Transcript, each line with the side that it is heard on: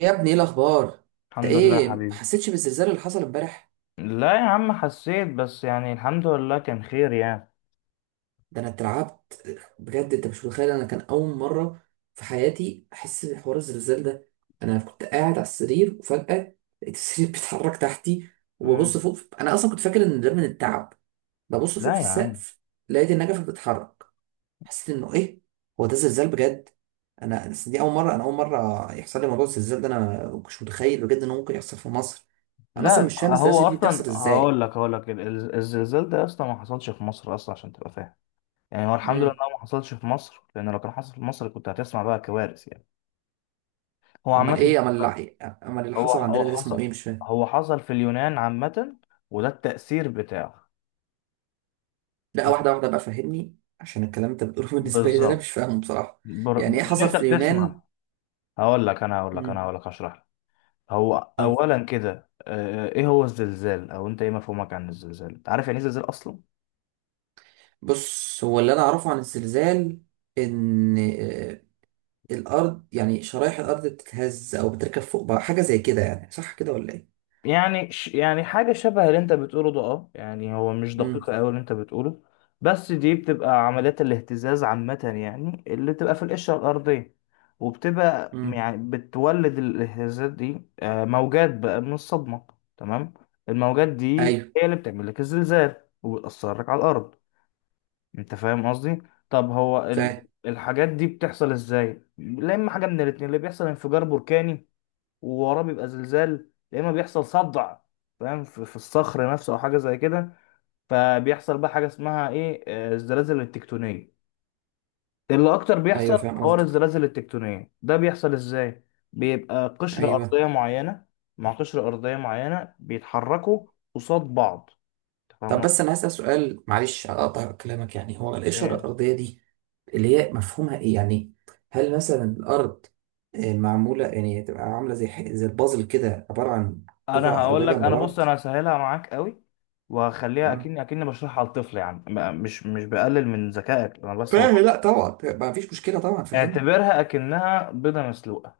right: يا ابني، ايه الاخبار؟ انت
left: الحمد لله يا
right: ايه، ما
left: حبيبي.
right: حسيتش بالزلزال اللي حصل امبارح؟
left: لا يا عم، حسيت بس يعني الحمد لله كان خير يعني.
right: ده انا اترعبت بجد. انت مش متخيل، انا كان اول مره في حياتي احس بحوار الزلزال ده. انا كنت قاعد على السرير وفجاه لقيت السرير بيتحرك تحتي، وببص
left: مم.
right: فوق. انا اصلا كنت فاكر ان ده من التعب. ببص فوق
left: لا
right: في
left: يا عم.
right: السقف، لقيت النجفه بتتحرك. حسيت انه ايه، هو ده زلزال بجد. انا أصل دي اول مره يحصل لي موضوع الزلزال ده. انا مش متخيل بجد انه ممكن يحصل في مصر. انا اصلا
left: لا
right: مش فاهم
left: هو
right: الزلازل دي بتحصل
left: اصلا هقول
right: ازاي.
left: لك هقول لك الزلزال ده اصلا ما حصلش في مصر اصلا عشان تبقى فاهم. يعني هو الحمد لله
right: امم
left: إنه ما حصلش في مصر، لان لو كان حصل في مصر كنت هتسمع بقى كوارث يعني. هو
right: امال
left: عامه
right: ايه امال اللي امال اللي
left: هو
right: حصل
left: هو
right: عندنا ده اسمه ايه؟
left: حصل
right: مش فاهم.
left: هو حصل في اليونان عامه، وده التأثير بتاعه.
right: لا،
left: يعني،
right: واحده واحده بقى، فهمني عشان الكلام اللي انت بتقوله بالنسبه لي ده انا مش
left: بالظبط.
right: فاهمه بصراحه. يعني ايه
left: مش
right: حصل
left: انت
right: في
left: بتسمع؟
right: اليونان؟
left: هقول لك انا هقول لك انا
right: مم.
left: هقول لك هشرح لك. هو
right: طيب،
left: اولا كده، ايه هو الزلزال؟ او انت ايه مفهومك عن الزلزال؟ انت عارف يعني ايه زلزال اصلا؟
right: بص، هو اللي انا اعرفه عن الزلزال ان الارض، يعني شرايح الارض بتتهز او بتركب فوق بعض، حاجه زي كده، يعني صح كده ولا ايه؟
left: يعني يعني حاجه شبه اللي انت بتقوله ده. اه يعني هو مش
right: امم
left: دقيقه قوي اللي انت بتقوله. بس دي بتبقى عمليات الاهتزاز عامه، يعني اللي بتبقى في القشره الارضيه، وبتبقى
right: امم
left: يعني بتولد الاهتزازات دي، موجات بقى من الصدمه. تمام. الموجات دي
right: ايوه،
left: هي اللي بتعمل لك الزلزال وبتاثر لك على الارض. انت فاهم قصدي؟ طب هو
right: فاهم.
left: الحاجات دي بتحصل ازاي؟ لا اما حاجه من الاتنين، اللي بيحصل انفجار بركاني ووراه بيبقى زلزال، يا اما بيحصل صدع، فاهم، في الصخر نفسه او حاجه زي كده. فبيحصل بقى حاجه اسمها ايه، الزلازل التكتونيه اللي اكتر
right: ايوه،
left: بيحصل.
right: فاهم
left: حوار
right: قصدك.
left: الزلازل التكتونيه ده بيحصل ازاي؟ بيبقى قشره
right: ايوه.
left: ارضيه معينه مع قشره ارضيه معينه، بيتحركوا قصاد بعض.
right: طب،
left: تفهم؟
right: بس انا هسأل سؤال معلش، هقطع كلامك. يعني هو القشرة الأرضية دي، اللي هي مفهومها ايه يعني؟ هل مثلا الأرض معمولة، يعني تبقى عاملة زي زي البازل كده، عبارة عن
left: انا
right: قطع
left: هقول
right: أرضية
left: لك،
right: جنب
left: انا بص،
right: بعض؟
left: انا هسهلها معاك قوي، وهخليها
right: مم.
left: اكني بشرحها لطفل، يعني مش بقلل من ذكائك، انا بس
right: فاهم،
left: ببقى.
right: لا طبعا، ما فيش مشكلة طبعا، فاهمني.
left: اعتبرها اكنها بيضه مسلوقه.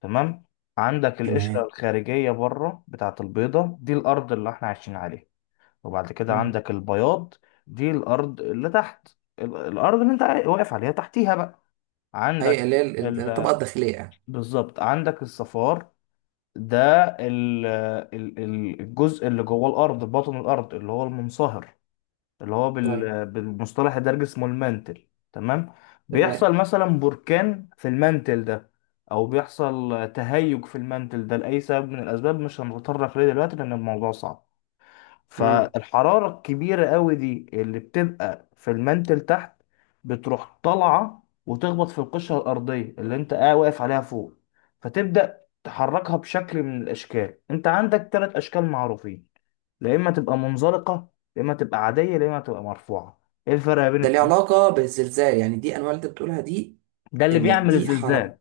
left: تمام؟ عندك القشره
right: تمام.
left: الخارجيه بره بتاعه البيضه دي، الارض اللي احنا عايشين عليها. وبعد كده
right: مم.
left: عندك البياض، دي الارض اللي تحت الارض اللي انت واقف عليها. تحتيها بقى
right: أي
left: عندك
right: اللي هي الطبقة
left: ال...
right: الداخلية يعني؟
left: بالظبط، عندك الصفار، ده الجزء اللي جوه الارض، بطن الارض اللي هو المنصهر، اللي هو
right: طيب.
left: بالمصطلح الدارجي اسمه المانتل. تمام؟
right: تمام.
left: بيحصل مثلا بركان في المانتل ده، او بيحصل تهيج في المانتل ده لاي سبب من الاسباب، مش هنتطرق ليه دلوقتي لان الموضوع صعب.
right: مم.
left: فالحرارة الكبيرة قوي دي اللي بتبقى في المانتل تحت بتروح طالعة وتخبط في القشرة الأرضية اللي أنت قاعد واقف عليها فوق. فتبدأ تحركها بشكل من الأشكال. أنت عندك ثلاث أشكال معروفين: يا إما تبقى منزلقة، يا إما تبقى عادية، يا إما تبقى مرفوعة. إيه الفرق بين
right: ده ليه
left: التلاتة؟
right: علاقة بالزلزال؟ يعني دي أنواع اللي أنت بتقولها دي.
left: ده اللي
right: إن
left: بيعمل
right: دي حركة،
left: الزلزال.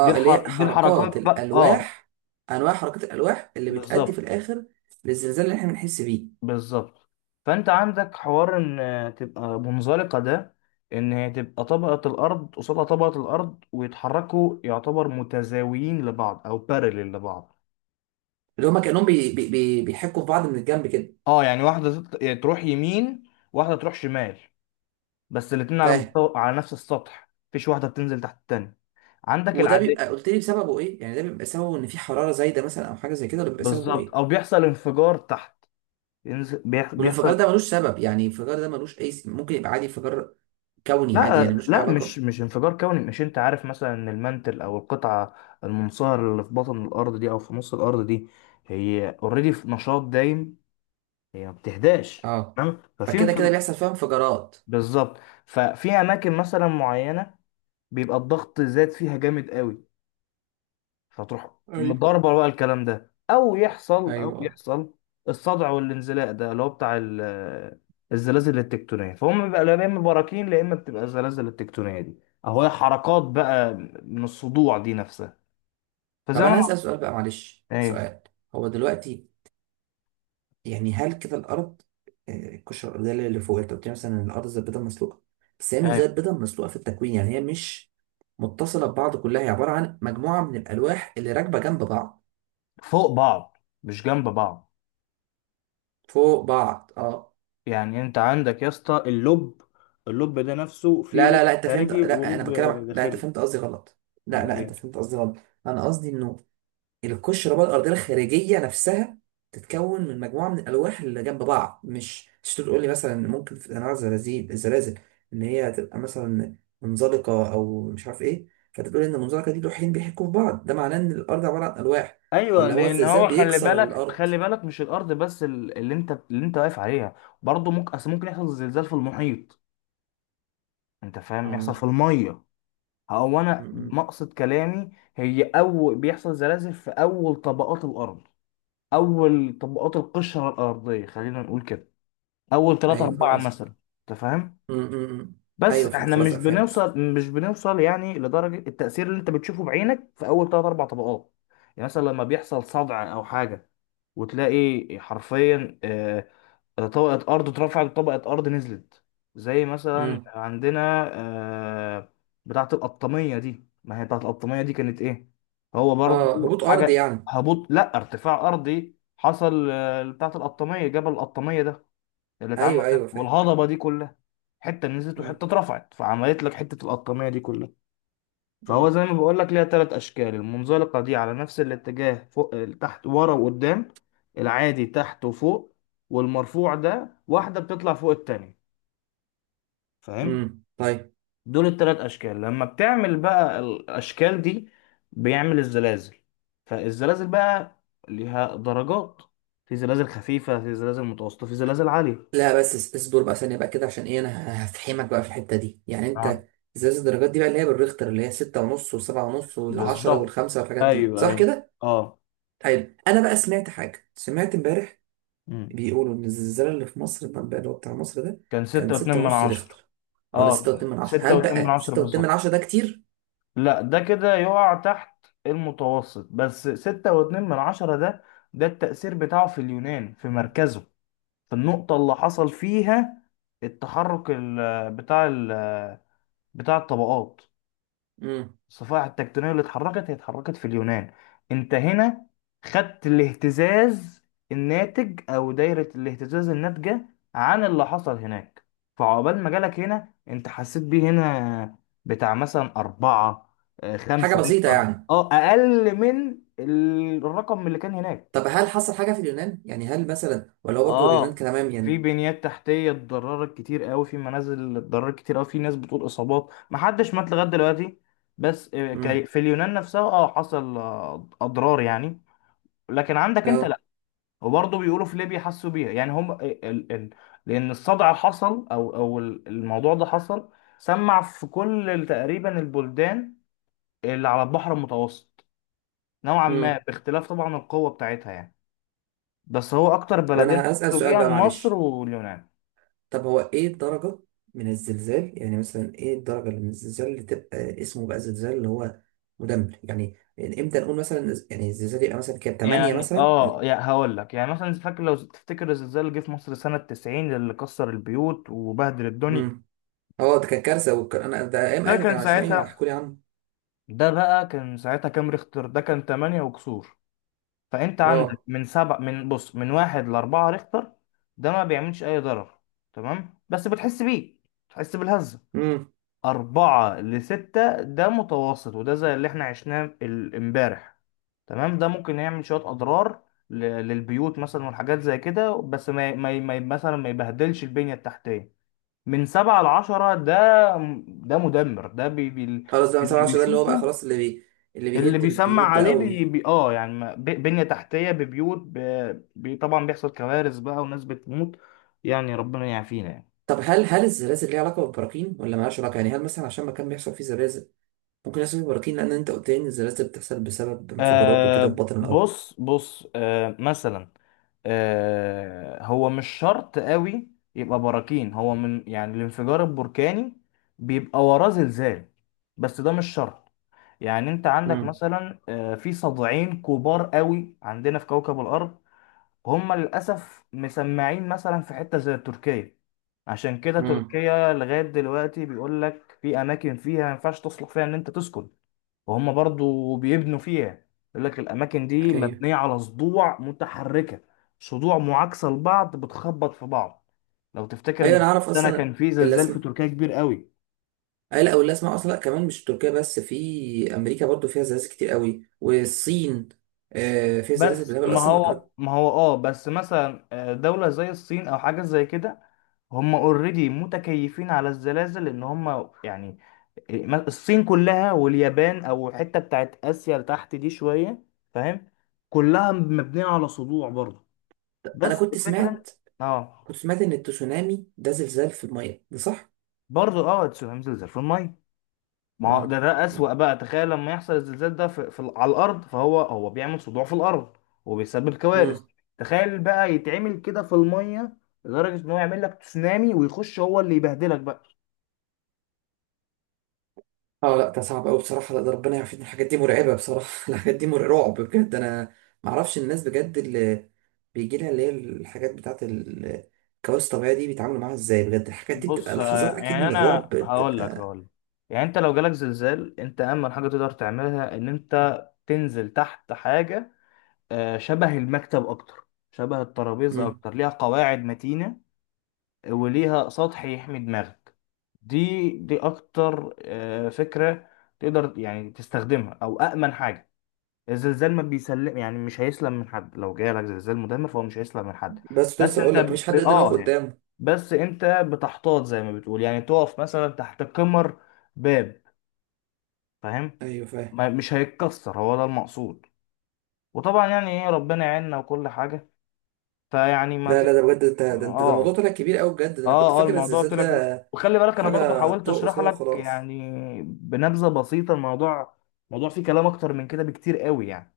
right: اللي هي
left: دي
right: حركات
left: الحركات بقى،
right: الالواح انواع حركات الالواح اللي بتأدي في
left: بالظبط.
right: الاخر للزلزال اللي احنا بنحس بيه.
left: بالظبط. فانت عندك حوار ان تبقى منزلقه، ده ان هي تبقى طبقه الارض قصادها طبقه الارض ويتحركوا، يعتبر متزاويين لبعض او بارلل لبعض.
right: اللي هما كانهم بي بي بي بيحكوا في بعض من الجنب كده.
left: اه يعني واحده يعني تروح يمين، واحده تروح شمال، بس الاتنين على
right: فاهم.
left: مستوى، على نفس السطح، مفيش واحده بتنزل تحت التانيه. عندك
right: وده
left: العاديه.
right: بيبقى، قلت لي بسببه ايه؟ يعني ده بيبقى سببه ان في حراره زايده مثلا، او حاجه زي كده، ولا بيبقى سببه
left: بالظبط،
right: ايه؟
left: او بيحصل انفجار تحت، بيحصل.
right: والانفجار ده ملوش سبب؟ يعني الانفجار ده ملوش اي، ممكن يبقى عادي، انفجار كوني عادي،
left: لا
right: يعني ملوش اي
left: لا، مش
right: علاقه.
left: مش انفجار كوني. مش انت عارف مثلا ان المنتل، او القطعه المنصهره اللي في بطن الارض دي، او في نص الارض دي، هي اوريدي في نشاط دايم، هي ما بتهداش.
right: اه.
left: تمام؟ ففي
right: فكده كده
left: انفجار.
right: بيحصل فيها انفجارات.
left: بالظبط. ففي اماكن مثلا معينه بيبقى الضغط زاد فيها جامد قوي، هتروح
right: ايوه،
left: مضاربة بقى الكلام ده، أو يحصل، أو
right: ايوه.
left: يحصل الصدع والانزلاق ده اللي هو بتاع الزلازل التكتونية. فهم بقى، لا إما براكين، لا إما بتبقى الزلازل التكتونية دي، أهو هي حركات بقى من الصدوع دي نفسها، فزي
right: طب
left: ما
right: انا هسأل
left: أنا.
right: سؤال بقى معلش،
left: أيوه،
right: سؤال. هو دلوقتي يعني، هل كده الأرض، القشرة الأرضية اللي فوق، أنت قلت لي مثلا إن الأرض زي البيضة المسلوقة، بس هي مش
left: أيوه.
right: زي البيضة المسلوقة في التكوين، يعني هي مش متصلة ببعض كلها، هي عبارة عن مجموعة من الألواح اللي راكبة جنب بعض،
left: فوق بعض، مش جنب بعض.
right: فوق بعض. اه.
left: يعني أنت عندك يا اسطى اللب، اللب ده نفسه فيه
right: لا،
left: لب
right: لا، لا، أنت فهمت،
left: خارجي
right: لا، أنا
left: ولب
right: بتكلم، لا، أنت
left: داخلي.
right: فهمت قصدي غلط. لا،
left: أمال
right: لا، أنت
left: إيه؟
right: فهمت قصدي غلط. أنا قصدي إنه القشرة بقى الأرضية الخارجية نفسها تتكون من مجموعة من الألواح اللي جنب بعض، مش تقول لي مثلا ممكن في أنواع الزلازل إن هي تبقى مثلا منزلقة أو مش عارف إيه؟ فتقول إن المنزلقة دي لوحين بيحكوا في بعض، ده معناه إن الأرض عبارة عن ألواح،
left: ايوه،
right: ولا هو
left: لان
right: الزلزال
left: هو خلي
right: بيكسر
left: بالك،
right: الأرض؟
left: خلي بالك، مش الارض بس اللي انت واقف عليها. برضه ممكن، اصل ممكن يحصل زلزال في المحيط، انت فاهم؟ يحصل
right: آه.
left: في الميه. هو
right: م-
left: انا
right: م.
left: مقصد كلامي، هي اول بيحصل زلازل في اول طبقات الارض، اول طبقات القشره الارضيه خلينا نقول كده، اول ثلاثة
right: أيوه، فاهم
left: أربعة
right: قصدك.
left: مثلا. انت فاهم؟
right: م- م- م.
left: بس
right: أيوه، فهمت
left: احنا
right: خلاص.
left: مش
right: لأ، فهمت.
left: بنوصل مش بنوصل يعني لدرجه التاثير اللي انت بتشوفه بعينك في اول ثلاثة أربع طبقات. يعني مثلا لما بيحصل صدع او حاجه، وتلاقي حرفيا، طبقة أرض اترفعت وطبقة أرض نزلت، زي مثلا
right: م.
left: عندنا آه، بتاعة القطامية دي. ما هي بتاعة القطامية دي كانت إيه؟ هو
right: آه،
left: برضو
right: هبوط أرضي
left: حاجة
right: يعني.
left: هبوط لا ارتفاع أرضي حصل، بتاعة القطامية، جبل القطامية ده اللي اتعمل
right: أيوه،
left: ده
right: أيوه، فاهم.
left: والهضبة دي كلها، حتة نزلت
right: م-
left: وحتة اترفعت فعملت لك حتة القطامية دي كلها.
right: م.
left: فهو زي ما بقول لك، ليها ثلاث اشكال. المنزلقه دي على نفس الاتجاه، فوق تحت، ورا وقدام. العادي تحت وفوق. والمرفوع ده واحده بتطلع فوق التانية. فاهم؟
right: م. طيب.
left: دول الثلاث اشكال، لما بتعمل بقى الاشكال دي، بيعمل الزلازل. فالزلازل بقى ليها درجات، في زلازل خفيفه، في زلازل متوسطه، في زلازل عاليه.
right: لا بس اصبر بقى ثانية بقى كده، عشان ايه انا هفحمك بقى في الحتة دي يعني
left: اه
right: انت. ازاز الدرجات دي بقى، اللي هي بالريختر، اللي هي ستة ونص وسبعة ونص والعشرة
left: بالظبط.
right: والخمسة والحاجات دي،
left: ايوه،
right: صح
left: ايوه.
right: كده؟
left: اه.
right: حلو، انا بقى سمعت حاجة، سمعت امبارح
left: مم.
right: بيقولوا ان الزلزال اللي في مصر بقى، اللي هو بتاع مصر ده،
left: كان
right: كان
left: ستة واتنين
right: ستة
left: من
right: ونص
left: عشرة
right: ريختر. او لا، ستة
left: اه
right: واتنين من عشرة
left: ستة
right: هل
left: واتنين من
right: بقى
left: عشرة
right: ستة واتنين من
left: بالظبط.
right: عشرة ده كتير؟
left: لا، ده كده يقع تحت المتوسط، بس 6.2 ده، ده التأثير بتاعه في اليونان، في مركزه، في النقطة اللي حصل فيها التحرك، بتاع الطبقات،
right: امم
left: الصفائح التكتونية اللي اتحركت، هي اتحركت في اليونان. انت هنا خدت الاهتزاز الناتج، او دايرة الاهتزاز الناتجة عن اللي حصل هناك، فعقبال ما جالك هنا انت حسيت بيه هنا بتاع مثلا أربعة،
right: حاجة
left: خمسة
right: بسيطة
left: ريكتر
right: يعني.
left: أقل من الرقم اللي كان هناك.
right: طب هل حصل حاجة في اليونان؟ يعني هل مثلا، ولا هو برضه اليونان
left: اه
right: كان تمام
left: في
right: يعني؟
left: بنيات تحتيه اتضررت كتير قوي، في منازل اتضررت كتير قوي، في ناس بتقول اصابات، ما حدش مات لغايه دلوقتي. بس
right: امم
left: في اليونان نفسها حصل اضرار يعني. لكن عندك انت
right: اه
left: لا. وبرضه بيقولوا في ليبيا حسوا بيها، يعني هم، لان الصدع اللي حصل او الموضوع ده حصل، سمع في كل تقريبا البلدان اللي على البحر المتوسط، نوعا ما،
right: امم
left: باختلاف طبعا القوه بتاعتها يعني. بس هو اكتر
right: طب
left: بلدين
right: انا هسأل
left: حسوا
right: سؤال
left: بيها
right: بقى
left: مصر
right: معلش.
left: واليونان.
right: طب هو ايه الدرجة من الزلزال؟ يعني مثلا ايه الدرجة اللي من الزلزال اللي تبقى اسمه بقى زلزال اللي هو مدمر؟ يعني امتى نقول مثلا، يعني الزلزال يبقى مثلا كام، 8
left: يعني
right: مثلا؟
left: يعني هقول لك، يعني مثلا فاكر، لو تفتكر الزلزال اللي جه في مصر سنة 90 اللي كسر البيوت وبهدل الدنيا.
right: امم اه ده كان كارثة، انا ده ايام
left: ده
right: اهلي
left: كان
right: كانوا عايشين، ايوه، انا
left: ساعتها.
right: هحكوا لي عنه.
left: ده بقى كان ساعتها كام ريختر؟ ده كان 8 وكسور. فانت عندك
right: اه.
left: من سبع من بص من 1-4 ريختر. ده ما بيعملش اي ضرر، تمام، بس بتحس بيه، بتحس بالهزة.
right: امم
left: 4-6 ده متوسط، وده زي اللي احنا عشناه امبارح. تمام. ده ممكن يعمل شوية أضرار للبيوت مثلا والحاجات زي كده، بس ما ي- ما ي- ما ي- مثلا ما يبهدلش البنية التحتية. من 7-10 ده، ده مدمر. ده بي بي
right: خلاص، ده من 7
left: اللي
right: 10، ده اللي هو بقى
left: بيشوفه،
right: خلاص، اللي
left: اللي
right: بيهد
left: بيسمع
right: البيوت بقى
left: عليه، بي
right: قوي.
left: بي يعني بنية تحتية، ببيوت، ب- بي طبعا بيحصل كوارث بقى، وناس بتموت يعني. ربنا يعافينا يعني.
right: طب، هل الزلازل ليها علاقة بالبراكين، ولا مالهاش علاقة؟ يعني هل مثلا عشان مكان بيحصل فيه زلازل، ممكن يحصل فيه براكين؟ لان انت قلت لي ان الزلازل بتحصل بسبب انفجارات وكده في بطن الارض.
left: بص، بص، مثلا، هو مش شرط قوي يبقى براكين. هو من يعني الانفجار البركاني بيبقى وراه زلزال، بس ده مش شرط. يعني انت عندك
right: امم
left: مثلا، في صدعين كبار قوي عندنا في كوكب الارض. هم للاسف مسمعين مثلا في حتة زي تركيا. عشان كده
right: امم
left: تركيا لغاية دلوقتي بيقول لك في اماكن فيها ما ينفعش تصلح فيها ان انت تسكن، وهم برضو بيبنوا فيها، يقول لك الاماكن دي
right: ايوه،
left: مبنيه على صدوع متحركه، صدوع معاكسه لبعض بتخبط في بعض. لو تفتكر
right: ايوه. انا
left: من
right: اعرف
left: سنه
right: اصلا
left: كان في زلزال في
right: الاسماء.
left: تركيا كبير قوي.
right: أي لا، او الاسماء اصلا، لا كمان، مش تركيا بس، في امريكا برضو فيها زلازل كتير قوي، والصين فيها زلازل
left: بس
right: بالهبل
left: ما
right: اصلا.
left: هو ما هو اه بس مثلا، دولة زي الصين او حاجة زي كده، هم اوريدي متكيفين على الزلازل ان هم، يعني إيه، الصين كلها واليابان او الحتة بتاعت اسيا لتحت دي شوية. فاهم؟ كلها مبنية على صدوع برضه.
right: انا
left: بس
right: كنت
left: الفكره.
right: سمعت
left: اه
right: كنت سمعت ان التسونامي ده زلزال في الميه، ده صح؟
left: برضه هينزل زي في الميه. ما هو
right: اه.
left: ده، ده اسوأ بقى. تخيل لما يحصل الزلزال ده على الارض، فهو بيعمل صداع في الارض وبيسبب كوارث.
right: امم
left: تخيل بقى يتعمل كده في الميه، لدرجه ان هو يعمل لك تسونامي، ويخش هو اللي يبهدلك بقى.
right: اه لا، ده صعب قوي بصراحه، لا، ده ربنا يعافينا، الحاجات دي مرعبه بصراحه الحاجات دي مرعبة رعب بجد. انا ما اعرفش الناس بجد اللي بيجي لها، اللي هي الحاجات بتاعت الكوارث الطبيعيه دي، بيتعاملوا معاها ازاي بجد. الحاجات دي بتبقى
left: بص،
right: لحظات اكيد
left: يعني
right: من الرعب
left: انا هقول لك
right: بتبقى.
left: هقول لك يعني انت لو جالك زلزال، انت امن حاجه تقدر تعملها ان انت تنزل تحت حاجه، شبه المكتب، اكتر شبه الترابيزه،
right: مم.
left: اكتر ليها قواعد متينه، وليها سطح يحمي دماغك. دي اكتر فكرة تقدر يعني تستخدمها، او امن حاجة. الزلزال ما بيسلم، يعني مش هيسلم من حد، لو جاي لك زلزال مدمر فهو مش هيسلم من حد.
right: بس كنت
left: بس
right: لسه
left: انت
right: اقول لك مفيش
left: ب...
right: حد يقدر يقف
left: اه يعني
right: قدامه.
left: بس انت بتحتاط زي ما بتقول، يعني تقف مثلا تحت كمر، باب. فاهم؟
right: ايوه، فاهم.
left: ما... مش هيتكسر، هو ده المقصود. وطبعا يعني ايه، ربنا يعيننا وكل حاجة. فيعني ما
right: لا،
left: ت...
right: لا، ده بجد، انت ده موضوع
left: اه
right: طلع كبير قوي بجد، ده انا كنت
left: اه
right: فاكر
left: الموضوع
right: الزلزال
left: طلع كبير،
right: ده
left: وخلي بالك انا برضو
right: حاجه
left: حاولت
right: ترقص
left: اشرح
right: كده
left: لك
right: وخلاص.
left: يعني بنبذه بسيطه الموضوع فيه كلام اكتر من كده بكتير قوي يعني.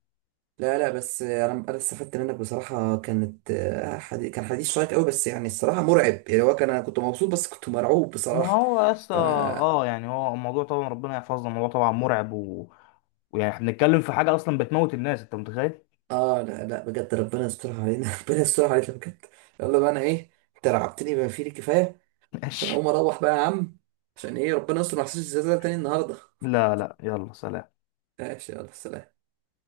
right: لا، لا، بس انا استفدت منك بصراحه، كان حديث شيق قوي، بس يعني الصراحه مرعب، يعني هو كان، انا كنت مبسوط بس كنت مرعوب
left: ما
right: بصراحه.
left: هو اصلا
right: ف
left: يعني، هو الموضوع طبعا ربنا يحفظنا، الموضوع طبعا مرعب ويعني احنا بنتكلم في حاجه اصلا بتموت الناس، انت متخيل؟
right: اه لا، لا، بجد ربنا يسترها علينا ربنا يسترها علينا بجد. يلا بقى، انا ايه، انت رعبتني بما فيه الكفايه. انا
left: ماشي.
right: اقوم اروح بقى يا عم، عشان ايه ربنا يستر ما احسش الزلزال تاني النهارده.
left: لا لا، يلا سلام.
right: ماشي، يلا سلام.